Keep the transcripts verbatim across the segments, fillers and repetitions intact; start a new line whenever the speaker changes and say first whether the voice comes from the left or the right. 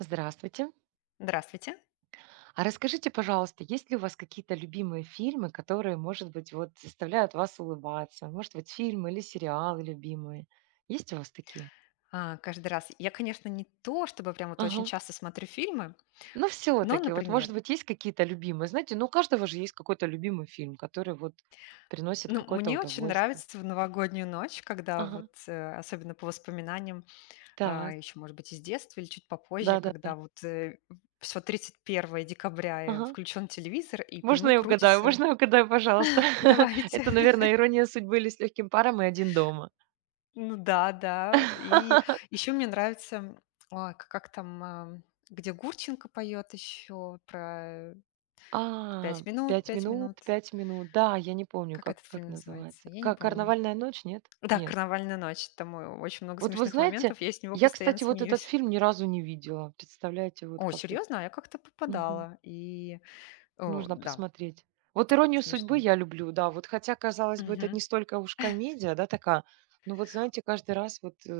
right: Здравствуйте.
left: Здравствуйте.
right: А расскажите, пожалуйста, есть ли у вас какие-то любимые фильмы, которые, может быть, вот заставляют вас улыбаться? Может быть, фильмы или сериалы любимые? Есть у вас такие?
left: А, каждый раз. Я, конечно, не то, чтобы прям вот очень
right: Ага.
left: часто смотрю фильмы,
right: Но
left: но,
right: все-таки, вот,
left: например,
right: может быть, есть какие-то любимые. Знаете, ну у каждого же есть какой-то любимый фильм, который вот приносит
left: ну,
right: какое-то
left: мне очень
right: удовольствие.
left: нравится в новогоднюю ночь, когда вот,
right: Ага.
left: э, особенно по воспоминаниям, а,
right: Так.
left: еще, может быть, из детства или чуть попозже,
right: Да-да-да.
left: когда вот все тридцать первое декабря
right: Ага.
left: включен телевизор, и по
right: Можно
left: нему
right: я угадаю?
left: крутится
right: Можно я угадаю, пожалуйста?
left: «Давайте».
right: Это, наверное, ирония судьбы или с легким паром и один дома.
left: Ну да, да. И еще мне нравится, м, ой, к- как там, а, где Гурченко поет еще про
right: А,
left: «Пять минут,
right: пять
left: пять
right: минут,
left: минут».
right: пять минут. Да, я не помню,
left: Как
right: как
left: этот
right: как
left: фильм называется?
right: называется.
left: Я не
right: Как
left: помню.
right: "Карнавальная ночь", нет?
left: Да,
right: Нет.
left: "Карнавальная ночь". Там, э, очень много
right: Вот вы
left: смешных
right: знаете,
left: моментов. Я с него
right: я,
left: постоянно
right: кстати, вот этот
left: смеюсь.
right: фильм ни разу не видела. Представляете, вот
left: О,
right: как-то.
left: серьезно? А я как-то
right: Мгм.
left: попадала. И, о,
right: Нужно
left: да,
right: посмотреть. Вот "Иронию судьбы"
left: смешно.
right: я люблю, да. Вот хотя, казалось бы, это
left: Мгм.
right: не столько уж комедия, да, такая, но вот, знаете, каждый раз вот, э,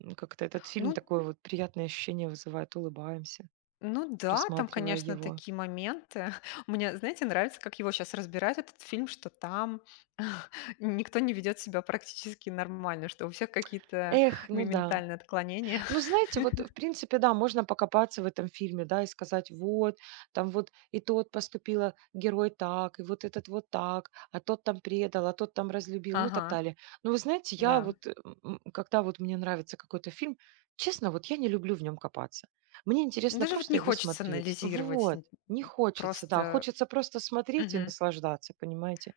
right: м, как-то этот фильм
left: Ну
right: такое вот приятное ощущение вызывает. Улыбаемся,
left: ну да, там,
right: просматривая
left: конечно,
right: его.
left: такие моменты. Мне, знаете, нравится, как его сейчас разбирают, этот фильм, что там никто не ведет себя практически нормально, что у всех какие-то
right: Эх,
left: ме
right: ну да.
left: ментальные отклонения.
right: Ну, знаете, вот, в принципе, да, можно покопаться в этом фильме, да, и сказать, вот, там вот и тот поступила герой так, и вот этот вот так, а тот там предал, а тот там разлюбил, ну, так
left: Ага,
right: далее. Но вы знаете, я
left: да.
right: вот, э, м, когда вот мне нравится какой-то фильм, честно, вот я не люблю в нем копаться. Мне
left: Ну,
right: интересно
left: Даже вот не
right: просто его
left: хочется
right: смотреть.
left: анализировать,
right: Вот,
left: н
right: не хочется, да,
left: просто
right: хочется просто смотреть и наслаждаться, понимаете?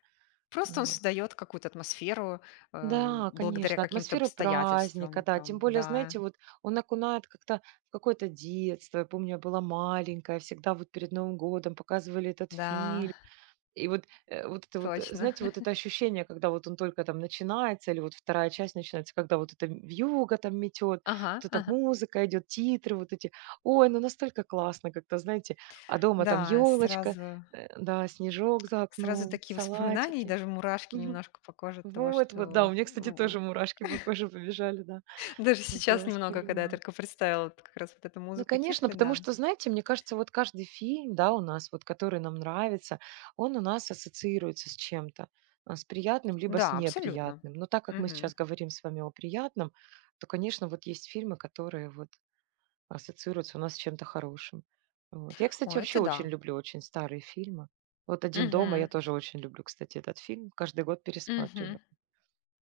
left: просто он
right: Вот.
left: создает какую-то атмосферу, э,
right: Да,
left: благодаря
right: конечно,
left: каким-то
right: атмосфера праздника,
left: обстоятельствам
right: да. Тем
left: там.
right: более,
left: Да,
right: знаете, вот он окунает как-то в какое-то детство. Я помню, я была маленькая, всегда вот перед Новым годом показывали этот
left: да,
right: фильм. И вот, э, вот это вот, э,
left: точно.
right: знаете, вот это ощущение, когда вот он только там начинается, или вот вторая часть начинается, когда вот это вьюга там метет,
left: Ага,
right: вот эта
left: ага.
right: музыка идет, титры вот эти. Ой, ну настолько классно как-то, знаете, а дома там
left: Да,
right: елочка,
left: сразу
right: да, снежок за
left: сразу
right: окном,
left: такие воспоминания и
right: салатики.
left: даже мурашки немножко по коже от того,
right: Вот, вот, да,
left: что
right: у меня, кстати,
left: у
right: тоже мурашки по коже побежали, да.
left: даже
right: Вот я
left: сейчас
right: вас
left: немного, когда я
right: понимаю.
left: только представила вот как раз вот эту
right: Ну,
left: музыку,
right: конечно,
left: титры,
right: потому
left: да.
right: что, знаете, мне кажется, вот каждый фильм, да, у нас, вот который нам нравится, он у нас ассоциируется с чем-то, а, с приятным либо с
left: Да, абсолютно.
right: неприятным. Но так как мы
left: Мгм.
right: сейчас говорим с вами о приятном, то, конечно, вот есть фильмы, которые вот ассоциируются у нас с чем-то хорошим. Вот. Я,
left: О,
right: кстати,
left: это
right: вообще очень
left: да.
right: люблю очень старые фильмы. Вот «Один дома»
left: Мгм,
right: я тоже очень люблю, кстати, этот фильм. Каждый год
left: мгм.
right: пересматриваю.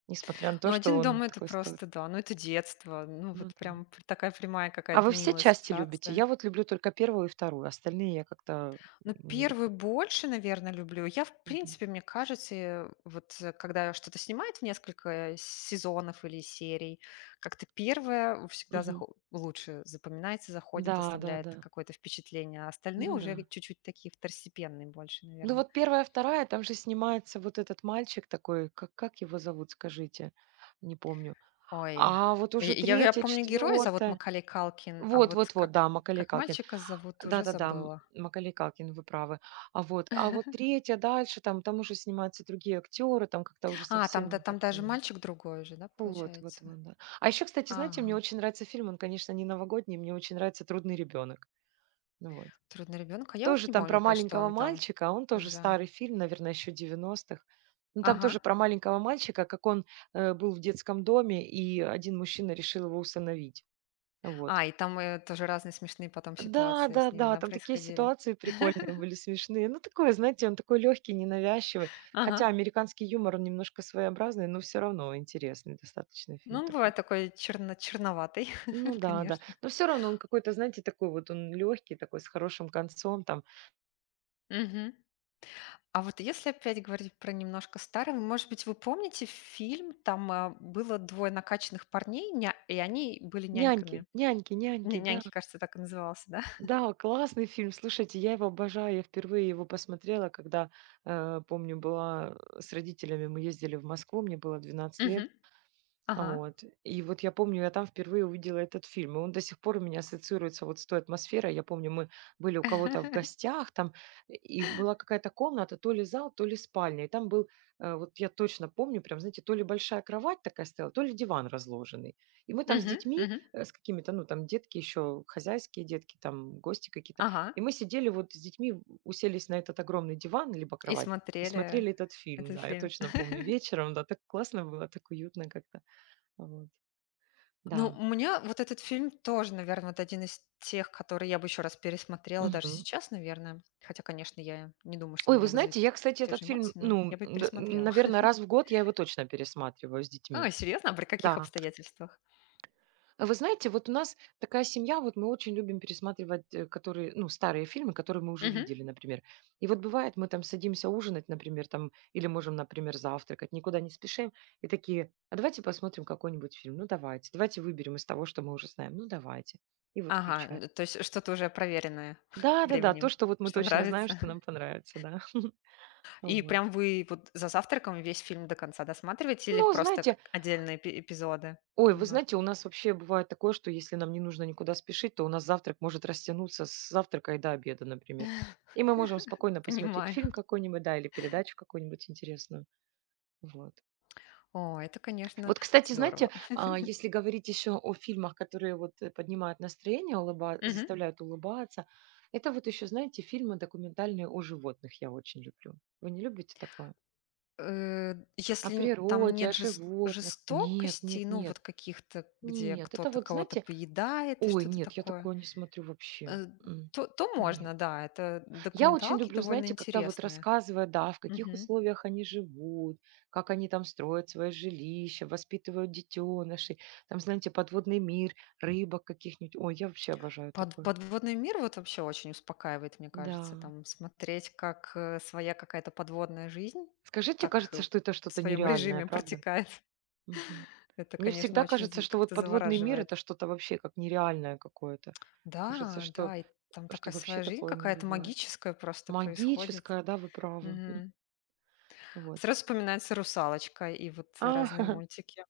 right: Несмотря на
left: Ну,
right: то, что
left: "Один дом,
right: он
left: это
right: такой.
left: просто, да, ну, это детство. Ну,
right: Ну
left: вот
right: да.
left: прям пр такая прямая
right: А
left: какая-то
right: вы все
left: милая
right: части любите?
left: ассоциация.
right: Я вот люблю только первую и вторую, остальные я как-то
left: Ну,
right: не
left: первый
right: люблю.
left: больше, наверное, люблю. Я, в
right: Мгм.
left: принципе, мне кажется, э, вот, э, когда что-то снимают в несколько сезонов или серий, как-то первое всегда
right: Мгм.
left: захо лучше запоминается, заходит,
right: Да, да,
left: оставляет
right: да.
left: какое-то впечатление, а остальные
right: Ну да.
left: уже чуть-чуть такие второстепенные больше,
right: Ну
left: наверное.
right: вот первая, вторая, там же снимается вот этот мальчик такой, как, как его зовут, скажите, не помню.
left: Ой,
right: А вот
left: я
right: уже
left: я я
right: третья,
left: помню, героя зовут
right: четвертая.
left: Макалей Калкин, а
right: Вот,
left: вот
right: вот, вот,
left: как
right: да, Макалей
left: как
right: Калкин.
left: мальчика зовут,
right: Да,
left: уже
right: да, да, М-
left: забыла.
right: Маколей Калкин, вы правы. А вот, а вот третья, дальше, там, там уже снимаются другие актеры, там как-то уже
left: А, там
right: совсем
left: да,
right: не
left: там даже
right: такое.
left: мальчик другой уже, да,
right: Вот, вот,
left: получается?
right: вот, да. А еще, кстати, знаете, мне
left: Ага.
right: очень нравится фильм, он, конечно, не новогодний, мне очень нравится "Трудный ребенок". Ну вот.
left: "Трудный ребенок". А я вот
right: Тоже
left: не
right: там
left: помню,
right: про
left: про что
right: маленького
left: он там
right: мальчика, а он тоже
left: уже.
right: старый фильм, наверное, еще девяностых. х. Ну, там
left: Ага.
right: тоже про маленького мальчика, как он, э, был в детском доме, и один мужчина решил его усыновить. Вот.
left: А, и там, э, тоже разные смешные потом
right: Да,
left: ситуации с
right: да,
left: ними,
right: да,
left: да,
right: там такие
left: происходили?
right: ситуации прикольные были, смешные. Ну, такое, знаете, он такой легкий, ненавязчивый.
left: Ага.
right: Хотя американский юмор, он немножко своеобразный, но все равно интересный достаточно
left: Ну,
right: фильм
left: он
right: такой.
left: бывает такой черно черноватый,
right: Ну да, да.
left: конечно.
right: Но все равно он какой-то, знаете, такой вот он легкий такой с хорошим концом, там.
left: Мгм. А вот если опять говорить про немножко старый, может быть, вы помните фильм, там, а, было двое накачанных парней, ня и они были
right: "Няньки,
left: няньками.
right: няньки, няньки",
left: Ня
right: да.
left: "Няньки", кажется, так и назывался, да?
right: Да, классный фильм. Слушайте, я его обожаю. Я впервые его посмотрела, когда, э, помню, была, э, с родителями, мы ездили в Москву, мне было двенадцать лет.
left: Мгм. Ага.
right: Вот. И вот я помню, я там впервые увидела этот фильм, и он до сих пор у меня ассоциируется вот с той атмосферой. Я помню, мы были у кого-то в гостях там, и была какая-то комната, то ли зал, то ли спальня. И там был, э, вот я точно помню, прям, знаете, то ли большая кровать такая стояла, то ли диван разложенный. И мы там с
left: Мгм,
right: детьми,
left: мгм.
right: э, с какими-то, ну, там детки еще, хозяйские детки, там гости какие-то.
left: Ага.
right: И мы сидели вот с детьми, в- уселись на этот огромный диван, либо
left: И
right: кровать, и
left: смотрели
right: смотрели этот фильм,
left: этот
right: да, я
left: фильм.
right: точно помню, вечером, да, так классно было, так уютно как-то. Вот,
left: Ну,
right: да.
left: у меня вот этот фильм тоже, наверное, вот один из тех, которые я бы еще раз пересмотрела даже
right: Мгм.
left: сейчас, наверное. Хотя, конечно, я не думаю, что он
right: Ой,
left: у
right: вы
left: меня вызовет
right: знаете,
left: т-
right: я, кстати,
left: те же
right: этот фильм,
left: эмоции, но
right: ну,
left: я бы пересмотрела.
right: наверное, раз в год я его точно пересматриваю с детьми.
left: А, серьезно? А при каких
right: Да.
left: обстоятельствах?
right: А вы знаете, вот у нас такая семья, вот мы очень любим пересматривать, э, которые, ну, старые фильмы, которые мы уже
left: Мгм.
right: видели, например. И вот бывает, мы там садимся ужинать, например, там, или можем, например, завтракать, никуда не спешим, и такие, а давайте посмотрим какой-нибудь фильм, ну, давайте, давайте выберем из того, что мы уже знаем, ну, давайте. И вот
left: Ага,
right: включаем.
left: н- то есть что-то уже проверенное
right: Да-да-да, то,
left: временем,
right: что вот мы
left: что
right: точно знаем,
left: нравится.
right: что нам понравится, да.
left: И
right: Вот.
left: прям вы вот за завтраком весь фильм до конца досматриваете или
right: Ну,
left: просто к-
right: знаете,
left: отдельные эпи- эпизоды
right: ой, вы знаете,
left: немножко?
right: у нас вообще бывает такое, что если нам не нужно никуда спешить, то у нас завтрак может растянуться с завтрака и до обеда, например. И мы можем спокойно посмотреть
left: Понимаю.
right: фильм какой-нибудь, да, или передачу какую-нибудь интересную. Вот.
left: О, это, конечно,
right: Вот, кстати, знаете,
left: здорово.
right: а, если говорить еще о фильмах, которые вот э, поднимают настроение, улыба-
left: Мгм.
right: заставляют улыбаться, это вот еще, знаете, фильмы документальные о животных я очень люблю. Вы не любите такое?
left: Э,
right: О
left: если там
right: природе, о
left: нет жест
right: животных. Нет,
left: жестокостей,
right: нет,
left: ну,
right: нет.
left: вот каких-то, где
right: Нет, это
left: кто-то
right: вот,
left: кого-то
right: знаете,
left: поедает,
right: ой,
left: что-то
right: нет, я
left: такое,
right: такое не смотрю вообще.
left: э,
right: М,
left: то то
right: нет.
left: можно, да. Это
right: Я очень
left: документалки
right: люблю,
left: довольно
right: знаете, когда вот
left: интересные.
right: рассказывают, да, в каких
left: Мгм.
right: условиях они живут, как они там строят свое жилище, воспитывают детенышей, там, знаете, подводный мир, рыбок каких-нибудь. Ой, я вообще обожаю
left: Под
right: такое.
left: подводный мир вот вообще очень успокаивает, мне кажется.
right: Да.
left: Там смотреть, как, э, своя какая-то подводная жизнь
right: Скажите,
left: так э,
right: кажется, что это
left: в
right: что-то
left: своем
right: нереальное,
left: режиме
right: правда?
left: протекает.
right: Мгм.
left: Это,
right: Мне
left: конечно,
right: всегда
left: очень
right: кажется,
left: з
right: что вот
left: как-то
right: подводный мир
left: завораживает.
right: это что-то вообще как нереальное какое-то. Кажется,
left: Да,
right: что,
left: да, и там
right: что
left: такая
right: вообще
left: своя жизнь
right: такое не
left: какая-то
right: бывает.
left: магическая просто происходит.
right: Магическое, да, вы правы.
left: Мгм.
right: Вот.
left: Сразу вспоминается "Русалочка" и вот
right: А,
left: разные мультики.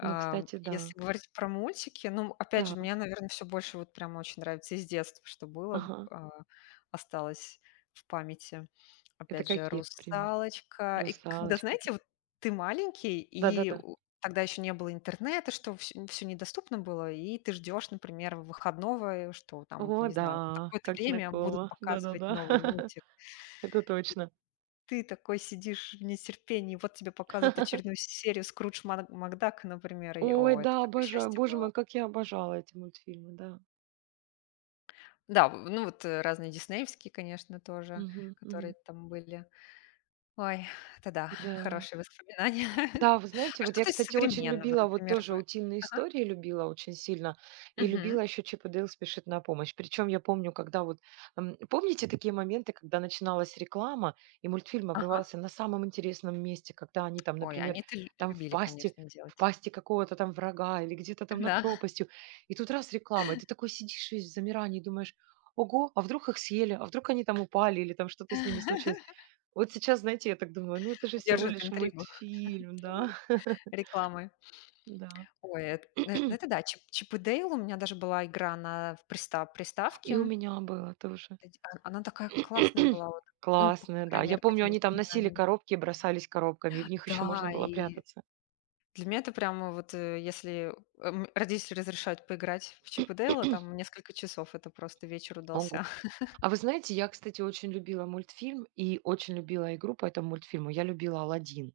right: ну, кстати, да.
left: если говорить про мультики, ну, опять же, мне,
right: Так.
left: наверное, все больше вот прям очень нравится из детства, что было,
right: Ага.
left: а, осталось в памяти.
right: Это
left: Опять же,
right: какие, например?
left: "Русалочка". И когда,
right: Русалочка. т.
left: знаете, вот ты маленький, и
right: Да-да-да.
left: у тогда еще не было интернета, что все недоступно было, и ты ждешь, например, выходного, что там,
right: О
left: не знаю, в
right: да,
left: такое-то
right: как
left: время будут
right: знакомо.
left: показывать
right: Да-да-да.
left: новый мультик.
right: Это точно.
left: Ты такой сидишь в нетерпении, вот тебе показывают очередную серию "Скрудж Мак- Макдак", например, и,
right: Ой,
left: о, это
right: да,
left: такое
right: обожаю.
left: счастье
right: Боже
left: было.
right: мой, как я обожала эти мультфильмы, да.
left: Да, в ну вот, э, разные диснеевские, конечно, тоже,
right: Мгм,
left: которые
right: мгм.
left: там были. Ой, это да,
right: Да.
left: хорошие воспоминания.
right: Да, вы знаете,
left: А
right: вот я,
left: что-то из
right: кстати, очень
left: современного,
right: любила, вот
left: например,
right: тоже
left: вы
right: утиные
left: Ага.
right: истории любила очень сильно, и
left: Мгм.
right: любила еще Чип и Дейл спешит на помощь. Причем я помню, когда вот, м, помните такие моменты, когда начиналась реклама, и мультфильм
left: Ага.
right: обрывался на самом интересном месте, когда они там,
left: Ой,
right: например,
left: они это лю
right: там в
left: любили,
right: пасти,
left: конечно,
right: в
left: делать.
right: пасти какого-то там врага или где-то там над
left: Да.
right: пропастью, и тут раз реклама, и ты такой сидишь весь в замирании, и думаешь, ого, а вдруг их съели, а вдруг они там упали или там что-то с ними случилось. Вот сейчас, знаете, я так думаю, ну это же всего
left: Держит
right: лишь
left: интригу
right: мультфильм,
left: своей
right: да.
left: рекламой.
right: Да.
left: Ой, эт ну, э, ну, это да. Чип "Чип и Дейл", у меня даже была игра на в приста
right: И
left: приставке.
right: у меня было тоже.
left: Эти а она такая классная была вот, ну, по по
right: Классное, да.
left: крайней
right: Я
left: мере, по
right: помню,
left: тем
right: они там носили
left: воспоминаниям.
right: коробки и бросались коробками, и в них еще
left: Да,
right: можно было
left: и
right: прятаться.
left: для меня это прямо вот, э, если, эм, родители разрешают поиграть в "Чип и Дейла", там несколько часов это просто вечер
right: Ого.
left: удался.
right: А вы знаете, я, кстати, очень любила мультфильм и очень любила игру по этому мультфильму. Я любила "Аладдин".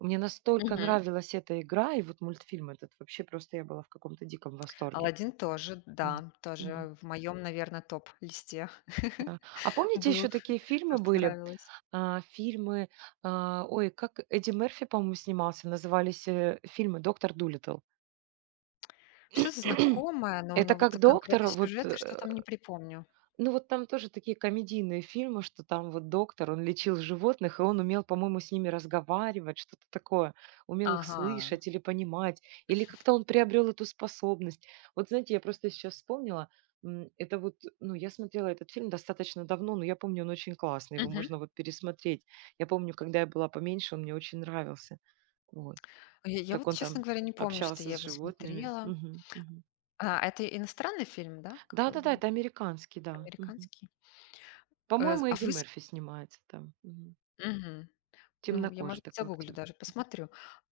right: Мне настолько
left: Мгм.
right: нравилась эта игра, и вот мультфильм этот, вообще просто я была в каком-то диком восторге.
left: "Аладдин" тоже,
right: М.
left: да,
right: Мгм.
left: тоже в моем, наверное, топ-листе
right: А помните,
left: был,
right: еще такие
left: то,
right: фильмы
left: что
right: были?
left: нравилось.
right: А, фильмы, а, ой, как Эдди Мерфи, по-моему, снимался, назывались э, фильмы "Доктор Дулиттл".
left: Что-то знакомое, но
right: Это
left: но вот
right: как
left: конкретно
right: доктор, вот,
left: сюжеты что там
right: э
left: не припомню.
right: Ну, вот там тоже такие комедийные фильмы, что там вот доктор, он лечил животных, и он умел, по-моему, с ними разговаривать, что-то такое, умел их
left: Ага.
right: слышать или понимать, или как-то он приобрел эту способность. Вот знаете, я просто сейчас вспомнила, м, это вот, ну, я смотрела этот фильм достаточно давно, но я помню, он очень классный, его
left: Мгм.
right: можно вот пересмотреть. Я помню, когда я была поменьше, он мне очень нравился. Вот,
left: Я я
right: как
left: вот,
right: он
left: честно
right: там
left: говоря, не помню, что
right: общался
left: я
right: с
left: его
right: животными.
left: смотрела. А, а это иностранный фильм, да? Какой
right: Да-да-да,
left: вы?
right: это американский, да. Мгм.
left: Американский? Э,
right: По-моему,
left: а
right: Эдди
left: вы с
right: Мерфи снимается там. Мгм.
left: Мгм. Ну, я,
right: Темнокожий
left: может быть,
right: такой
left: загуглю
right: актер.
left: даже, посмотрю.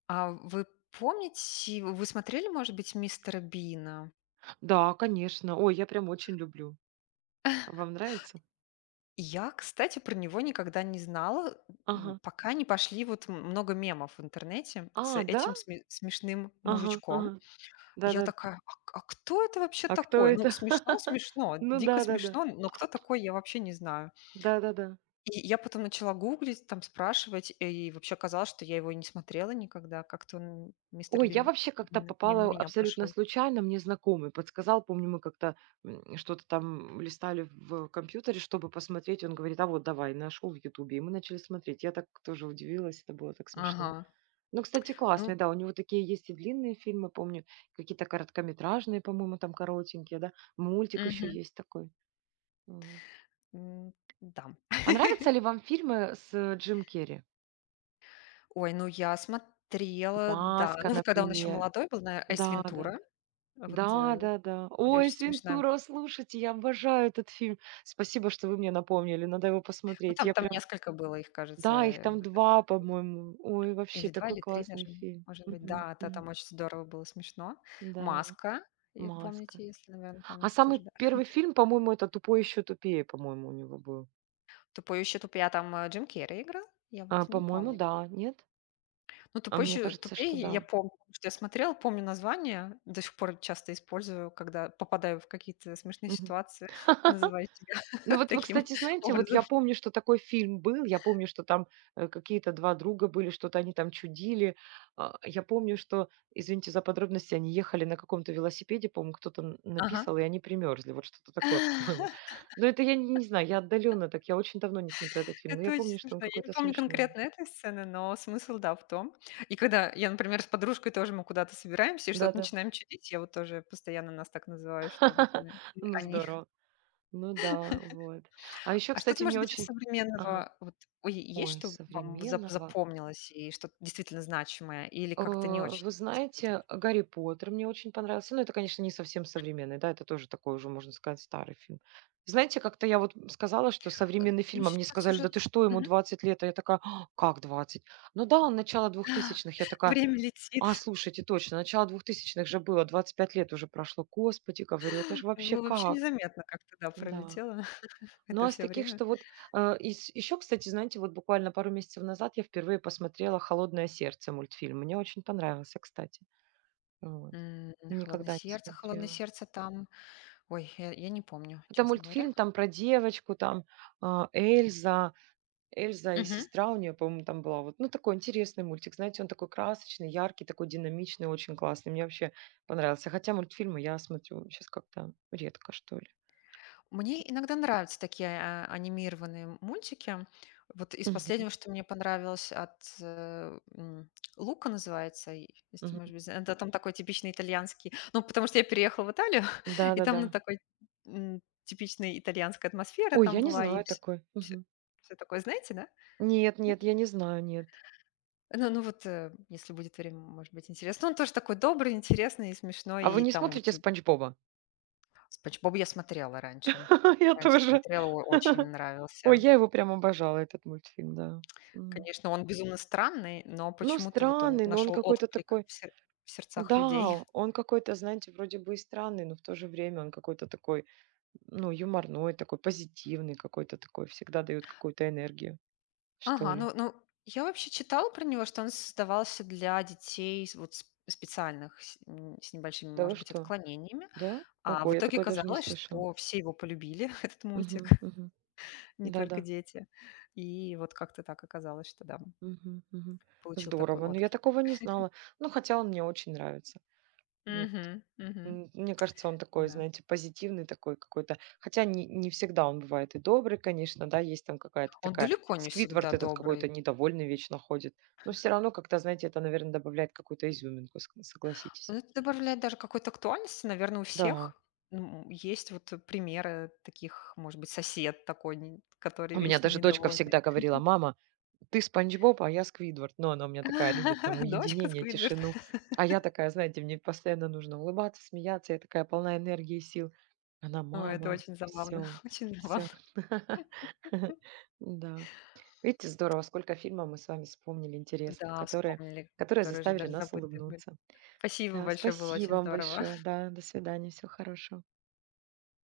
left: А вы помните, вы смотрели, может быть, "Мистера Бина"?
right: Да, конечно. Ой, я прям очень люблю. А вам нравится?
left: Я, кстати, про него никогда не знала, м,
right: Ага.
left: пока не пошли вот м много мемов в интернете с
right: А, да?
left: этим сме смешным
right: Ага,
left: мужичком.
right: ага.
left: Я
right: Да-да-да.
left: такая: "А а кто это вообще
right: А кто
left: такой?" Ну,
right: это?
left: смешно смешно,
right: Ну
left: дико
right: да-да-да.
left: смешно, но кто такой, я вообще не знаю.
right: Да-да-да.
left: И я потом начала гуглить, там спрашивать, и вообще казалось, что я его и не смотрела никогда. Как-то он, "Мистер
right: Ой, я
left: Бин",
right: вообще как-то
left: мин мимо
right: попала
left: меня
right: абсолютно
left: прошел.
right: случайно. Мне знакомый подсказал. Помню, мы как-то м, что-то там листали в компьютере, чтобы посмотреть. Он говорит, а вот давай, нашел в Ютубе. И мы начали смотреть. Я так тоже удивилась. Это было так
left: Ага.
right: смешно. Ну, кстати,
left: Ну,
right: классный, да, у него такие есть и длинные фильмы, помню, какие-то короткометражные, по-моему, там коротенькие, да, мультик еще
left: мгм,
right: есть такой. Мгм.
left: м, да.
right: А нравятся ли вам фильмы с э, Джим Керри?
left: Ой, ну я смотрела, да.
right: «Маска»,
left: Ну, вот когда он еще
right: например.
left: молодой был, наверно, "Эйс
right: Да, да, да.
left: Вентура". Вот,
right: Да,
left: э,
right: да, да.
left: очень
right: Ой,
left: очень смешная.
right: Свинтура, слушайте, я обожаю этот фильм. Спасибо, что вы мне напомнили, надо его
left: Ну,
right: посмотреть.
left: там
right: Я
left: там
right: прям,
left: несколько было их, кажется,
right: да, их
left: э,
right: там два, по-моему. Ой, вообще
left: или два
right: такой
left: или три
right: классный
left: даже,
right: фильм.
left: может быть.
right: Мгм,
left: Да, это
right: мгм.
left: там очень здорово было, смешно.
right: Да,
left: "Маска", и
right: «Маска».
left: помните, если, наверное
right: А
left: помните
right: самый
left: тоже, да.
right: первый фильм, по-моему, это "Тупой еще тупее", по-моему, у него был.
left: "Тупой и еще тупее", а там, э, Джим Керри играл? Я вот
right: А,
left: и не
right: по-моему,
left: помню.
right: да, нет?
left: Ну,
right: А
left: "Тупой и
right: мне
left: еще
right: кажется, что
left: тупее" я
right: да.
left: помню, потому что я смотрела, помню название, до сих пор часто использую, когда попадаю в какие-то смешные
right: Мгм.
left: ситуации, называю себя
right: Ну вот вы,
left: таким
right: кстати, знаете, вот
left: образом.
right: я помню, что такой фильм был, я помню, что там, э, какие-то два друга были, что-то они там чудили. А, я помню, что, извините за подробности, они ехали на каком-то велосипеде, по-моему, кто-то н
left: Ага.
right: написал, и они примерзли. Вот что-то такое по-моему. Но это я не не знаю, я отдаленно так, я очень давно не смотрела этот фильм, но
left: Это
right: я
left: очень
right: помню, что он
left: смешно. Я не
right: какой-то
left: помню
right: смешной.
left: конкретно этой сцены, но смысл, да, в том. И когда я, например, с подружкой тоже мы куда-то собираемся и что-то
right: Да-да.
left: начинаем чудить, я вот тоже постоянно нас так называю, что вот мы, мы
right: Ну,
left: они.
right: здорово. Ну да, вот. А еще,
left: А что-то,
right: кстати,
left: может
right: мне
left: быть, из
right: очень... Ага.
left: современного, вот, ой, есть,
right: Ой,
left: что вам за-
right: современного.
left: запомнилось и что-то действительно значимое, или
right: Э,
left: как-то не очень
right: Вы
left: заходит?
right: знаете, Гарри Поттер мне очень понравился. Ну, это, конечно, не совсем современный, да, это тоже такой уже, можно сказать, старый фильм. Знаете, как-то я вот сказала, что
left: Э,
right: современный
left: Ну,
right: фильм, а мне
left: сейчас
right: сказали,
left: уже
right: да ты что, ему
left: мгм.
right: двадцать лет, а я такая, «А, как двадцать? Ну да, он начало двухтысячных, я такая,
left: время летит.
right: а, слушайте, точно, начало двухтысячных же было, двадцать пять лет уже прошло, господи, говорю, это же вообще
left: Было вообще
right: как?
left: незаметно, как-то, да,
right: Да.
left: пролетело
right: Ну,
left: это
right: а из
left: все
right: таких,
left: время.
right: что вот а, из еще, кстати, знаете, вот буквально пару месяцев назад я впервые посмотрела "Холодное сердце" мультфильм. Мне очень понравился, кстати. Вот.
left: М, Холодное
right: Никогда не
left: сердце, холодное
right: смотрела.
left: сердце там. Ой, я, я не помню,
right: Это
left: честно говоря.
right: мультфильм там про девочку, там а, Эльза, Эльза и
left: Мгм.
right: сестра у нее, по-моему, там была. Вот, ну, такой интересный мультик, знаете, он такой красочный, яркий, такой динамичный, очень классный. Мне вообще понравился. Хотя мультфильмы я смотрю сейчас как-то редко, что ли.
left: Мне иногда нравятся такие а, анимированные мультики. Вот из
right: Мгм,
left: последнего, что мне понравилось от э, м, Лука называется, и- если,
right: мгм.
left: может быть, зна- это там такой типичный итальянский, ну, потому что я переехала в Италию, и там
right: Да-да-да.
left: ну, такой м, типичная итальянская атмосфера
right: Ой,
left: там
right: я не
left: была, и
right: знаю такой. Мгм.
left: все, такое, знаете, да?
right: Нет,
left: Нет?
right: нет, я не знаю, нет.
left: Ну, ну вот, э, если будет время, может быть, интересно. Он тоже такой добрый, интересный и смешной,
right: А вы
left: и
right: не
left: там вот.
right: смотрите "Спанч Боба"?
left: Спанч Боб я смотрела раньше.
right: Я
left: Раньше
right: тоже.
left: смотрела, о очень
right: Ой,
left: нравился.
right: я его прям обожала, этот мультфильм, да. М.
left: Конечно, он безумно странный, но
right: Ну,
left: почему-то вот он
right: странный, но он
left: нашел
right: какой-то
left: отклик
right: такой
left: в сер в сердцах
right: да,
left: людей.
right: он какой-то, знаете, вроде бы и странный, но в то же время он какой-то такой, ну, юморной, такой позитивный, какой-то такой, всегда даёт какую-то энергию, что
left: Ага,
right: ли.
left: ну ну, я вообще читала про него, что он создавался для детей с вот с специальных, с н с небольшими,
right: Да вы
left: может быть,
right: что?
left: отклонениями.
right: Да?
left: А в
right: Ого, я
left: итоге
right: такое даже не
left: оказалось,
right: слышала.
left: что все его полюбили, этот мультик,
right: Мгм, мгм.
left: не только
right: Да-да.
left: дети. И вот как-то так оказалось, что да,
right: Мгм, мгм.
left: получил такой
right: Здорово. Но я
left: отклик.
right: такого не знала. Ну, хотя он мне очень нравится. Ну,
left: Угу, угу,
right: м, мне кажется, он такой,
left: Да.
right: знаете, позитивный такой какой-то. Хотя не, не всегда он бывает и добрый, конечно, да, есть там какая-то
left: Он
right: такая...
left: далеко не всегда
right: Сквидвард этот
left: добрый.
right: какой-то недовольный вечно ходит. Но все равно как-то, знаете, это, наверное, добавляет какую-то изюминку, ск- согласитесь.
left: Но это добавляет даже какой-то актуальности, наверное, у
right: Да.
left: всех. М, Есть вот э, примеры таких, может быть, сосед такой, не- который
right: У меня
left: вечно
right: даже дочка
left: недовольный.
right: всегда говорила: "Мама, ты Спанч Боб, а я Сквидвард". Но она у меня такая любит там
left: Дочка
right: уединение,
left: Сквидвард.
right: тишину. А я такая, знаете, мне постоянно нужно улыбаться, смеяться. Я такая полна энергии и сил. Она:
left: Ой, это
right: "Мама,
left: очень забавно,
right: все,
left: очень забавно.
right: все. Да. Видите, здорово, сколько фильмов мы с вами вспомнили интересных,
left: Да,
right: которые
left: вспомнили,
right: которые
left: которые же
right: заставили
left: даже
right: нас
left: забыты были.
right: улыбнуться.
left: Спасибо
right: Да,
left: большое, было
right: спасибо
left: очень
right: вам
left: здорово.
right: большое. Да, до свидания, всего хорошего.